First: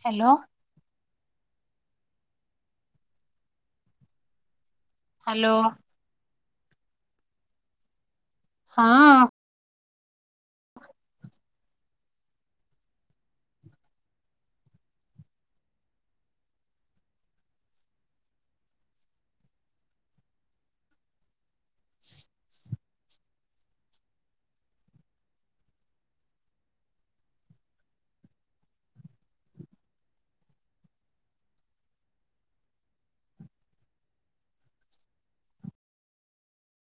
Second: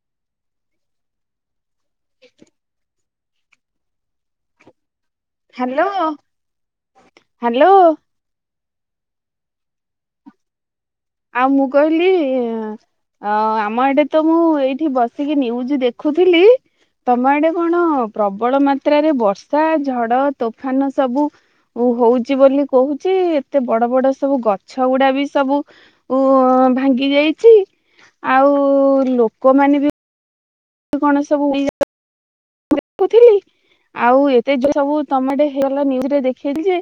Hello. [inaudible] Hello hello. Hello. ହଁ। ଆଉ ମୁଁ କହିଲି ଆମ ଆଡେ ତ ମୁଁ ଏଇଠି ବସିକି ନିୟୁଜ୍ ଦେଖୁଥିଲି ତମ ଆଡେ କଣ ପ୍ରବଳ ମାତ୍ରାରେ ବର୍ଷା ଝଡ ତୋଫାନ ସବୁ ହୋ ହଉଛି ବୋଲି କହୁଛି ଏତେ ବଡ ବଡ ସବୁ ଗଛ ଗୁଡା ବି ସବୁ ଉ ଭାଙ୍ଗି ଯାଇଛି ଆଉ ଲୋକମାନେ ବି କଣ ସବୁ ମୁଁ ଦେଖୁଥିଲି ଆଉ ଏତେ ସବୁ ତମେଲାଜରେ ଦେଖେଇ ଯେ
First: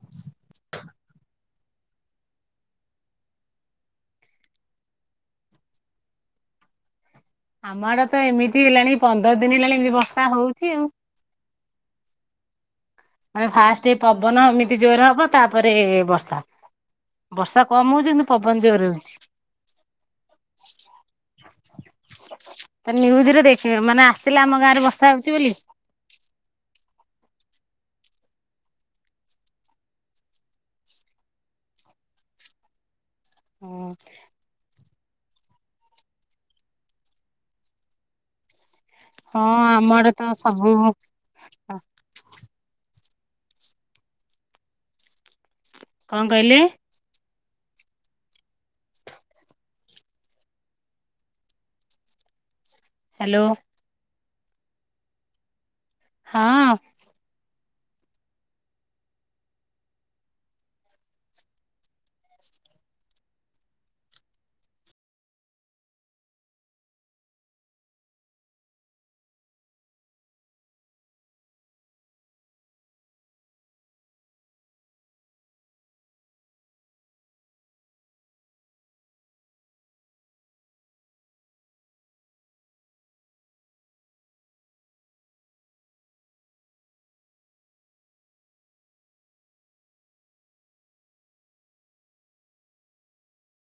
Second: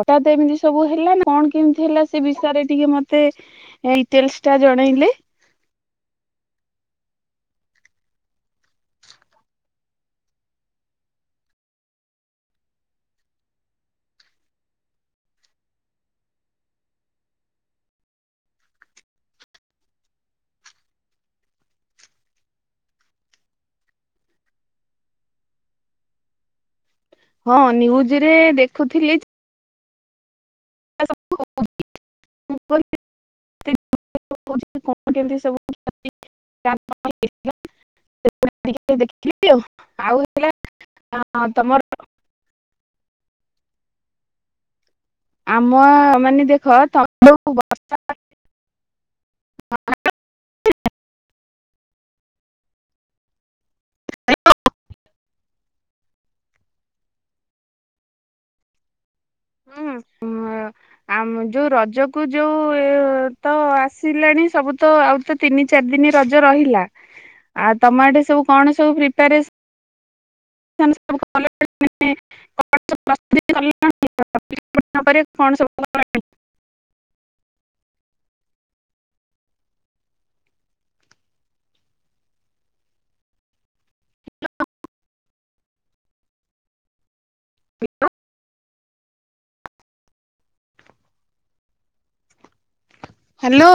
ହଠାତ ଏମିତି ସବୁ ହେଲା କଣ କେମତି ହେଲା ସେ ବିଷୟରେ ଟିକେ ମତେ ଡିଟେଲ୍ସ ଟା ଜଣେଇଲେ ଆମଡା ତ ଏମିତି ହେଲାଣି ପନ୍ଦର ଦିନ ହେଲାଣି ଏମତି ବର୍ଷା ହଉଛି ଆଉ। ମାନେ ଫାଷ୍ଟ ଏ ପବନ ଏମିତି ଜୋର ହବ ତାପରେ ବର୍ଷା ବର୍ଷା କମ ହଉଛି କିନ୍ତୁ ପବନ ଜୋର ହଉଛି ନିୁଜରେ ଦେଖ ମାନେ ଆସିଥିଲେ ଆମ ଗାଁ ରେ ବର୍ଷା ହଉଛି ବୋଲି ହଁ ନିୁଜ ରେ ଦେଖୁଥିଲି। ମୁଁ ହୁଁ। କେମତି ସବୁ ସେ [unintelligible] ଟ ହଁ ଦେଖିି ଆଉ ଆମ ଆଡେ ତ ସବୁ ଆଉଥିଲା ତମର ଆମ କଣ ମାନେ କହିଲେ ଦେଖ ତ ହାଲୋ ବର୍ଷା [unintelligible] ହାଲୋ। ହଁ। ହୁଁ ଆ ଯୋଉ ରଜକୁ ଯୋଉ ତ ଆସିଲାଣି ସବୁ ତ ଆଉ ତ ତିନି ଚାରି ଦିନ ରଜ ରହିଲା ଆଉ ତମ ଏଠେ ସବୁ କଣ ସବୁ ପ୍ରିପାରେସନ୍ ସନ୍ ସବୁ [unintelligible] କି କଣ ହାଲୋ।